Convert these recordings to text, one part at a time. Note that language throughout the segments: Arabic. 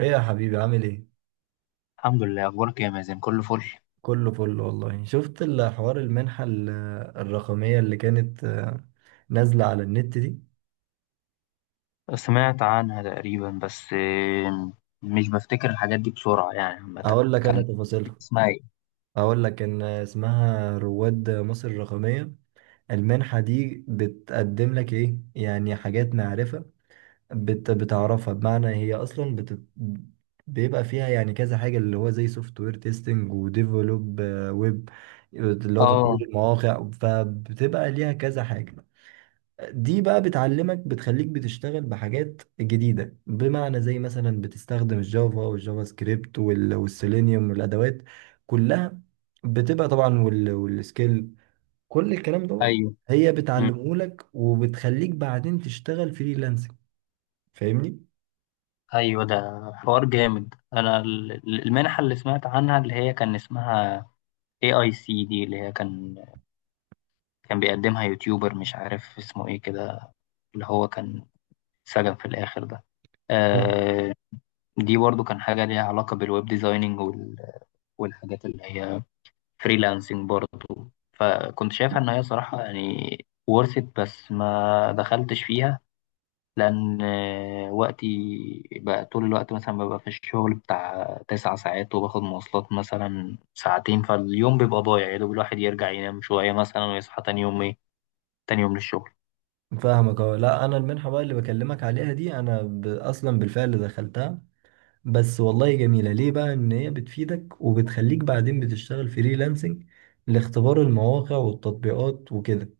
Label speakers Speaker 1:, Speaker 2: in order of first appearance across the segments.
Speaker 1: ايه يا حبيبي، عامل ايه؟
Speaker 2: الحمد لله. أخبارك يا مازن؟ كله فل.
Speaker 1: كله فل والله. شفت الحوار المنحة الرقمية اللي كانت نازلة على النت دي؟
Speaker 2: سمعت عنها تقريبا بس مش بفتكر الحاجات دي بسرعة، يعني عامة
Speaker 1: اقول لك انا
Speaker 2: كان
Speaker 1: تفاصيلها.
Speaker 2: اسمها ايه؟
Speaker 1: اقول لك ان اسمها رواد مصر الرقمية. المنحة دي بتقدم لك ايه؟ يعني حاجات معرفة، بتعرفها. بمعنى هي اصلا بيبقى فيها يعني كذا حاجة، اللي هو زي سوفت وير تيستنج وديفلوب ويب، اللي هو تطوير
Speaker 2: اه،
Speaker 1: المواقع، فبتبقى ليها كذا حاجة. دي بقى بتعلمك، بتخليك بتشتغل بحاجات جديدة. بمعنى زي مثلا بتستخدم الجافا والجافا سكريبت والسيلينيوم والأدوات كلها، بتبقى طبعا والسكيل، كل الكلام دوت.
Speaker 2: ايوه.
Speaker 1: هي
Speaker 2: مم.
Speaker 1: بتعلمهولك وبتخليك بعدين تشتغل فريلانسنج. فاهمني؟
Speaker 2: ايوه، ده حوار جامد. انا المنحة اللي سمعت عنها اللي هي كان اسمها اي اي سي دي، اللي هي كان بيقدمها يوتيوبر مش عارف اسمه ايه كده، اللي هو كان سجن في الآخر ده.
Speaker 1: ف-
Speaker 2: آه، دي برضو كان حاجة ليها علاقة بالويب ديزايننج والحاجات اللي هي فريلانسنج برضه، فكنت شايفها ان هي صراحة يعني ورثت بس ما دخلتش فيها لان وقتي بقى طول الوقت مثلا ببقى في الشغل بتاع تسع ساعات وباخد مواصلات مثلا ساعتين، فاليوم بيبقى ضايع يا دوب الواحد يرجع ينام شوية مثلا ويصحى تاني يوم ايه، تاني يوم للشغل.
Speaker 1: فاهمك. اه، لا، انا المنحة بقى اللي بكلمك عليها دي انا اصلا بالفعل دخلتها. بس والله جميلة ليه، بقى ان هي بتفيدك وبتخليك بعدين بتشتغل فريلانسنج لاختبار المواقع والتطبيقات وكده.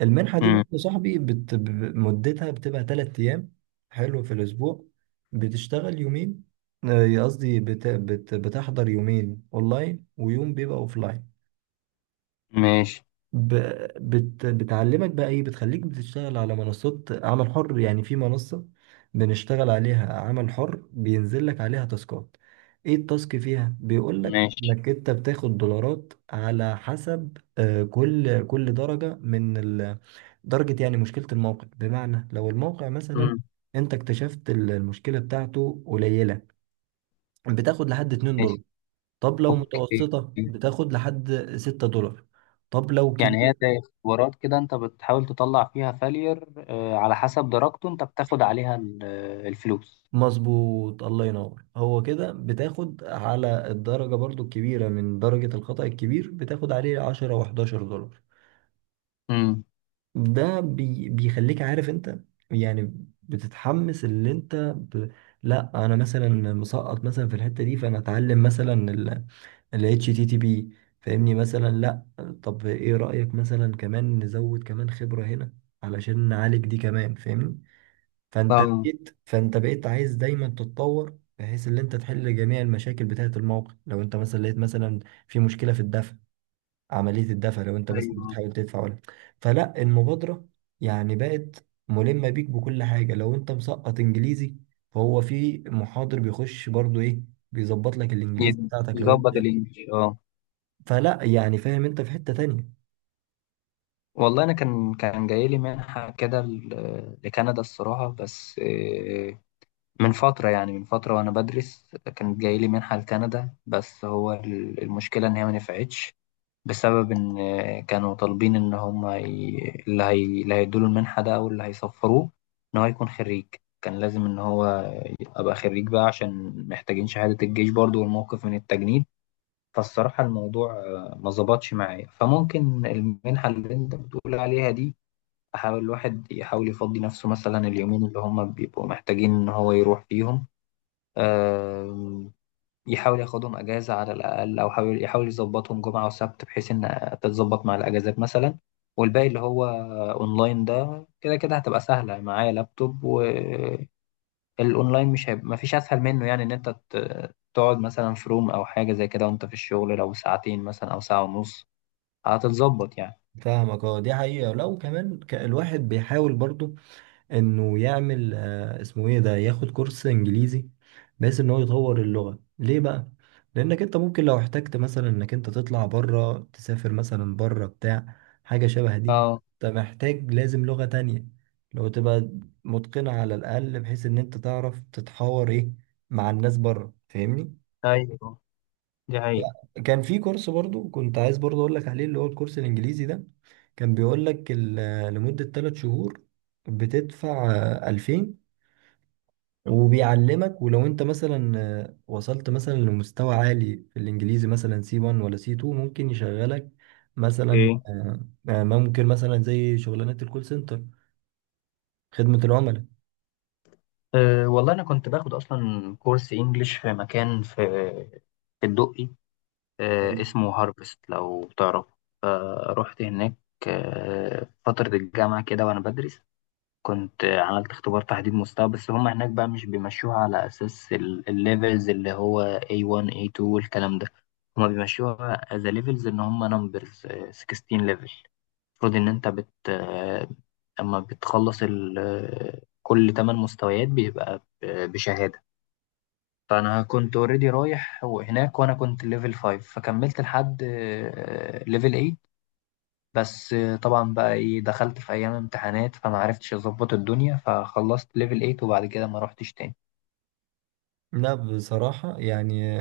Speaker 1: المنحة دي
Speaker 2: مم.
Speaker 1: برضه يا صاحبي مدتها بتبقى 3 ايام. حلو، في الاسبوع بتشتغل يومين، قصدي بتحضر يومين اونلاين ويوم بيبقى اوفلاين.
Speaker 2: ماشي.
Speaker 1: ب... بتعلمك بقى ايه، بتخليك بتشتغل على منصات عمل حر. يعني في منصة بنشتغل عليها عمل حر، بينزل لك عليها تاسكات. ايه التاسك فيها؟ بيقول لك
Speaker 2: ماشي.
Speaker 1: انك انت بتاخد دولارات على حسب، كل درجة درجة. يعني مشكلة الموقع، بمعنى لو الموقع مثلا
Speaker 2: مم.
Speaker 1: انت اكتشفت المشكلة بتاعته قليلة، بتاخد لحد $2.
Speaker 2: ماشي.
Speaker 1: طب لو
Speaker 2: اوكي.
Speaker 1: متوسطة بتاخد لحد $6. طب لو
Speaker 2: يعني
Speaker 1: كبيرة،
Speaker 2: هي زي اختبارات كده، انت بتحاول تطلع فيها فالير على حسب درجته انت بتاخد عليها الفلوس.
Speaker 1: مظبوط، الله ينور. هو كده بتاخد على الدرجة برضو الكبيرة، من درجة الخطأ الكبير بتاخد عليه 10 و $11.
Speaker 2: امم.
Speaker 1: ده بيخليك عارف انت يعني، بتتحمس. اللي انت لا، انا مثلا مسقط مثلا في الحتة دي، فانا اتعلم مثلا ال اتش تي تي بي، فاهمني؟ مثلا لا. طب ايه رأيك مثلا كمان نزود كمان خبرة هنا علشان نعالج دي كمان، فاهمني؟ فانت
Speaker 2: اه.
Speaker 1: بقيت فانت بقيت عايز دايما تتطور، بحيث ان انت تحل جميع المشاكل بتاعه الموقع. لو انت مثلا لقيت مثلا في مشكله في الدفع، عمليه الدفع، لو انت مثلا
Speaker 2: ايوه،
Speaker 1: بتحاول تدفع ولا، فلا المبادره يعني بقت ملمه بيك بكل حاجه. لو انت مسقط انجليزي، فهو في محاضر بيخش برضو ايه، بيظبط لك الانجليزي بتاعتك. لو انت
Speaker 2: يظبط الانجليش. اه
Speaker 1: فلا يعني فاهم انت في حته تانية.
Speaker 2: والله انا كان جاي لي منحه كده لكندا الصراحه، بس من فتره يعني من فتره وانا بدرس كانت جاي لي منحه لكندا، بس هو المشكله ان هي ما نفعتش بسبب ان كانوا طالبين ان هم اللي هيدوا له المنحه ده او اللي هيسفروه ان هو يكون خريج. كان لازم ان هو ابقى خريج بقى عشان محتاجين شهاده الجيش برضو والموقف من التجنيد. فالصراحة الموضوع ما ظبطش معايا، فممكن المنحة اللي انت بتقول عليها دي احاول الواحد يحاول يفضي نفسه مثلا اليومين اللي هم بيبقوا محتاجين ان هو يروح فيهم. آم، يحاول ياخدهم اجازة على الاقل او حاول يحاول يظبطهم جمعة وسبت بحيث ان تتظبط مع الاجازات مثلا. والباقي اللي هو اونلاين ده كده كده هتبقى سهلة معايا لابتوب. الاونلاين مش هيبقى مفيش اسهل منه، يعني ان انت تقعد مثلا في روم او حاجه زي كده وانت في الشغل لو ساعتين مثلا او ساعه ونص هتتظبط يعني.
Speaker 1: فاهمك. اه دي حقيقه. لو كمان الواحد بيحاول برضو انه يعمل اسمه ايه ده، ياخد كورس انجليزي بحيث ان هو يطور اللغة ليه بقى. لانك انت ممكن لو احتجت مثلا انك انت تطلع بره، تسافر مثلا بره بتاع حاجة شبه دي،
Speaker 2: اه.
Speaker 1: انت محتاج، لازم لغة تانية، لو تبقى متقنة على الاقل، بحيث ان انت تعرف تتحاور ايه مع الناس بره، فاهمني؟
Speaker 2: ايوه دي حقيقة.
Speaker 1: كان في كورس برضو كنت عايز برضو اقول لك عليه، اللي هو الكورس الانجليزي ده، كان بيقول لك لمدة 3 شهور بتدفع 2000، وبيعلمك. ولو انت مثلا وصلت مثلا لمستوى عالي في الانجليزي، مثلا سي 1 ولا سي 2، ممكن يشغلك مثلا،
Speaker 2: ايه؟
Speaker 1: ممكن مثلا زي شغلانات الكول سنتر، خدمة العملاء.
Speaker 2: أه والله انا كنت باخد اصلا كورس انجليش في مكان في في الدقي. أه اسمه هارفست لو تعرف. فرحت هناك أه فترة الجامعة كده وانا بدرس. كنت عملت اختبار تحديد مستوى، بس هم هناك بقى مش بيمشوها على أساس الليفلز اللي هو A1 A2 والكلام ده. هم بيمشوها as a levels إن هم numbers، 16 level. المفروض إن أنت بت آه، أما بتخلص ال... آه، كل 8 مستويات بيبقى بشهادة. فأنا كنت اوريدي رايح هناك وأنا كنت ليفل 5، فكملت لحد ليفل 8 بس. طبعا بقى ايه، دخلت في ايام امتحانات فما عرفتش اظبط الدنيا، فخلصت ليفل 8 وبعد كده ما روحتش تاني.
Speaker 1: لا بصراحة يعني،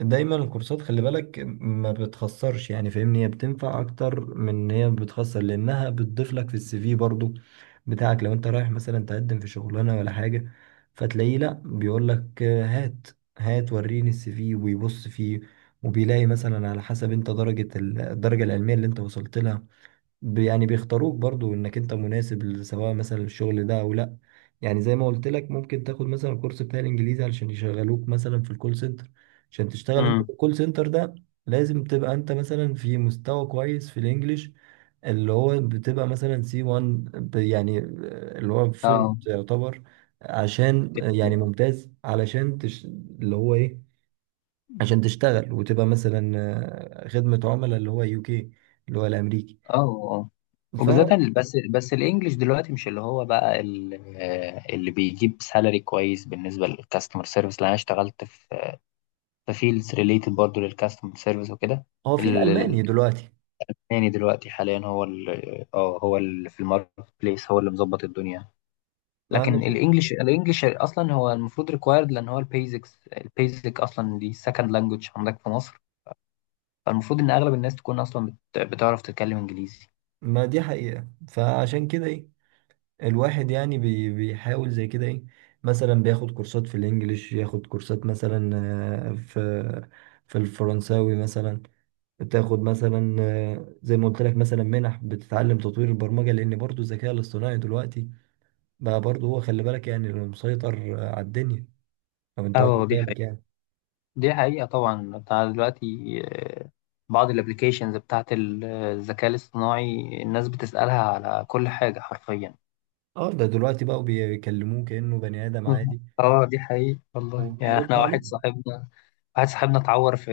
Speaker 1: دايما الكورسات خلي بالك ما بتخسرش، يعني فاهمني، هي بتنفع اكتر من ان هي بتخسر، لانها بتضيف لك في السي في برضو بتاعك. لو انت رايح مثلا تقدم في شغلانة ولا حاجة، فتلاقيه لا بيقول لك هات، هات وريني السي في، ويبص فيه، وبيلاقي مثلا على حسب انت درجة الدرجة العلمية اللي انت وصلت لها، يعني بيختاروك برضو انك انت مناسب، سواء مثلا الشغل ده او لا. يعني زي ما قلت لك، ممكن تاخد مثلا الكورس بتاع الانجليزي علشان يشغلوك مثلا في الكول سنتر. عشان تشتغل انت في
Speaker 2: امم.
Speaker 1: الكول سنتر ده، لازم تبقى انت مثلا في مستوى كويس في الانجليش، اللي هو بتبقى مثلا سي 1 يعني، اللي هو فيلم
Speaker 2: اه.
Speaker 1: يعتبر، عشان يعني ممتاز. علشان اللي هو ايه، عشان تشتغل وتبقى مثلا خدمة عملاء، اللي هو يو كي، اللي هو الامريكي.
Speaker 2: اه. اه وبالذات بس الانجليش دلوقتي مش اللي هو بقى اللي بيجيب سالري كويس بالنسبه للكاستمر سيرفيس، لان انا اشتغلت في في فيلدز ريليتد برضه للكاستمر سيرفيس وكده.
Speaker 1: هو في
Speaker 2: ال-
Speaker 1: الألماني دلوقتي.
Speaker 2: التاني دلوقتي حاليا هو هو اللي في الماركت بليس هو اللي مظبط الدنيا.
Speaker 1: ما أنا
Speaker 2: لكن
Speaker 1: شو-
Speaker 2: الانجليش الانجليش اصلا هو المفروض ريكوايرد، لان هو البيزكس البيزك اصلا دي سكند لانجوج عندك في مصر. فالمفروض ان اغلب الناس تكون اصلا بتعرف تتكلم انجليزي.
Speaker 1: ما دي حقيقة، فعشان كده إيه، الواحد يعني بيحاول زي كده إيه، مثلا بياخد كورسات في الإنجليش، ياخد كورسات مثلا آه، في في الفرنساوي مثلا. تاخد مثلا زي ما قلت لك مثلا منح بتتعلم تطوير البرمجة، لأن برضو الذكاء الاصطناعي دلوقتي بقى برضو هو، خلي بالك يعني اللي مسيطر على الدنيا، لو أنت
Speaker 2: اه
Speaker 1: واخد
Speaker 2: دي حقيقة.
Speaker 1: بالك يعني.
Speaker 2: دي حقيقة طبعا بتاع دلوقتي. آه، بعض الابليكيشنز بتاعت الذكاء الاصطناعي الناس بتسألها على كل حاجة حرفيا.
Speaker 1: اه ده دلوقتي بقوا بيكلموه كأنه بني آدم
Speaker 2: مهم.
Speaker 1: عادي
Speaker 2: اه دي حقيقة والله، يعني
Speaker 1: وبيرد
Speaker 2: احنا
Speaker 1: عليه.
Speaker 2: واحد صاحبنا واحد صاحبنا اتعور في،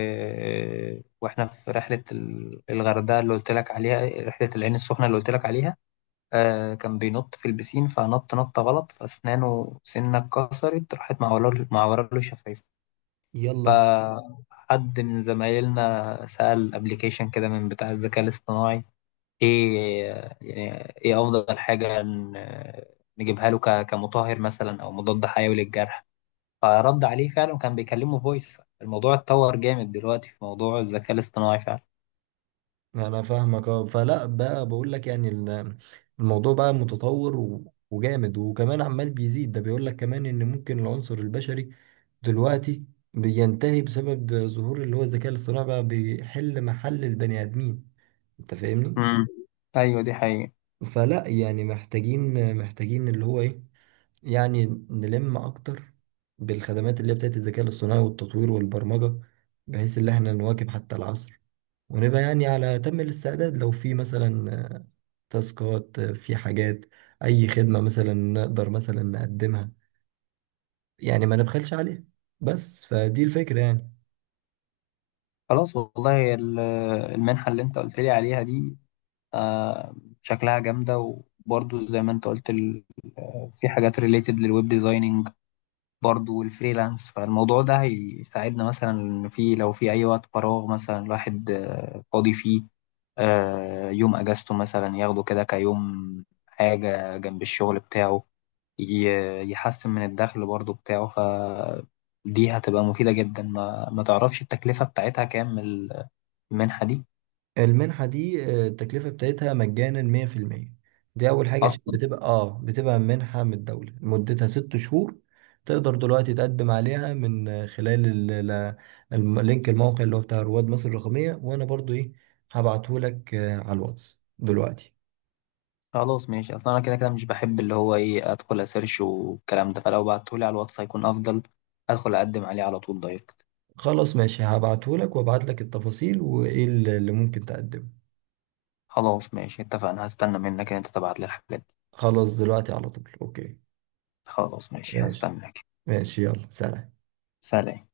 Speaker 2: واحنا في رحلة الغردقة اللي قلت لك عليها، رحلة العين السخنة اللي قلت لك عليها. آه كان بينط في البسين فنط نطة غلط فأسنانه سنة اتكسرت، راحت معوراله معوراله شفايفه.
Speaker 1: يلا.
Speaker 2: فحد من زمايلنا سأل أبليكيشن كده من بتاع الذكاء الاصطناعي إيه، يعني إيه أفضل حاجة نجيبها له كمطهر مثلا أو مضاد حيوي للجرح. فرد عليه فعلا وكان بيكلمه فويس. الموضوع اتطور جامد دلوقتي في موضوع الذكاء الاصطناعي فعلا.
Speaker 1: انا فاهمك. اه فلا بقى، بقول لك يعني الموضوع بقى متطور وجامد، وكمان عمال بيزيد. ده بيقول لك كمان ان ممكن العنصر البشري دلوقتي بينتهي بسبب ظهور اللي هو الذكاء الاصطناعي، بقى بيحل محل البني ادمين. انت فاهمني؟
Speaker 2: مم. أيوة دي حقيقة.
Speaker 1: فلا يعني محتاجين اللي هو ايه يعني، نلم اكتر بالخدمات اللي هي بتاعت الذكاء الاصطناعي والتطوير والبرمجة، بحيث ان احنا نواكب حتى العصر، ونبقى يعني على أتم الاستعداد. لو في مثلا تاسكات، في حاجات، اي خدمة مثلا نقدر مثلا نقدمها، يعني ما نبخلش عليها. بس فدي الفكرة يعني.
Speaker 2: خلاص والله المنحة اللي أنت قلت لي عليها دي آه، شكلها جامدة. وبرضو زي ما انت قلت في حاجات ريليتد للويب ديزايننج برضو والفريلانس. فالموضوع ده هيساعدنا مثلا إن في لو في أي وقت فراغ مثلا الواحد فاضي فيه يوم أجازته مثلا ياخده كده كيوم حاجة جنب الشغل بتاعه، يحسن من الدخل برضو بتاعه. فدي هتبقى مفيدة جدا. ما تعرفش التكلفة بتاعتها كام المنحة دي
Speaker 1: المنحة دي التكلفة بتاعتها مجانا 100%. دي اول حاجة، عشان
Speaker 2: أصلا؟
Speaker 1: بتبقى اه بتبقى منحة من الدولة، مدتها 6 شهور. تقدر دلوقتي تقدم عليها من خلال لينك الموقع اللي هو بتاع رواد مصر الرقمية. وانا برضو ايه هبعتهولك على الواتس دلوقتي.
Speaker 2: خلاص ماشي، اصلا انا كده كده مش بحب اللي هو ايه ادخل اسيرش والكلام ده، فلو بعتهولي على الواتس هيكون افضل. ادخل اقدم عليه على طول دايركت.
Speaker 1: خلاص ماشي، هبعتهولك وابعتلك التفاصيل وايه اللي ممكن تقدمه.
Speaker 2: خلاص ماشي اتفقنا. هستنى منك ان انت تبعت لي الحاجات دي.
Speaker 1: خلاص دلوقتي على طول. اوكي،
Speaker 2: خلاص ماشي
Speaker 1: ماشي.
Speaker 2: هستناك.
Speaker 1: ماشي يلا، سلام.
Speaker 2: سلام.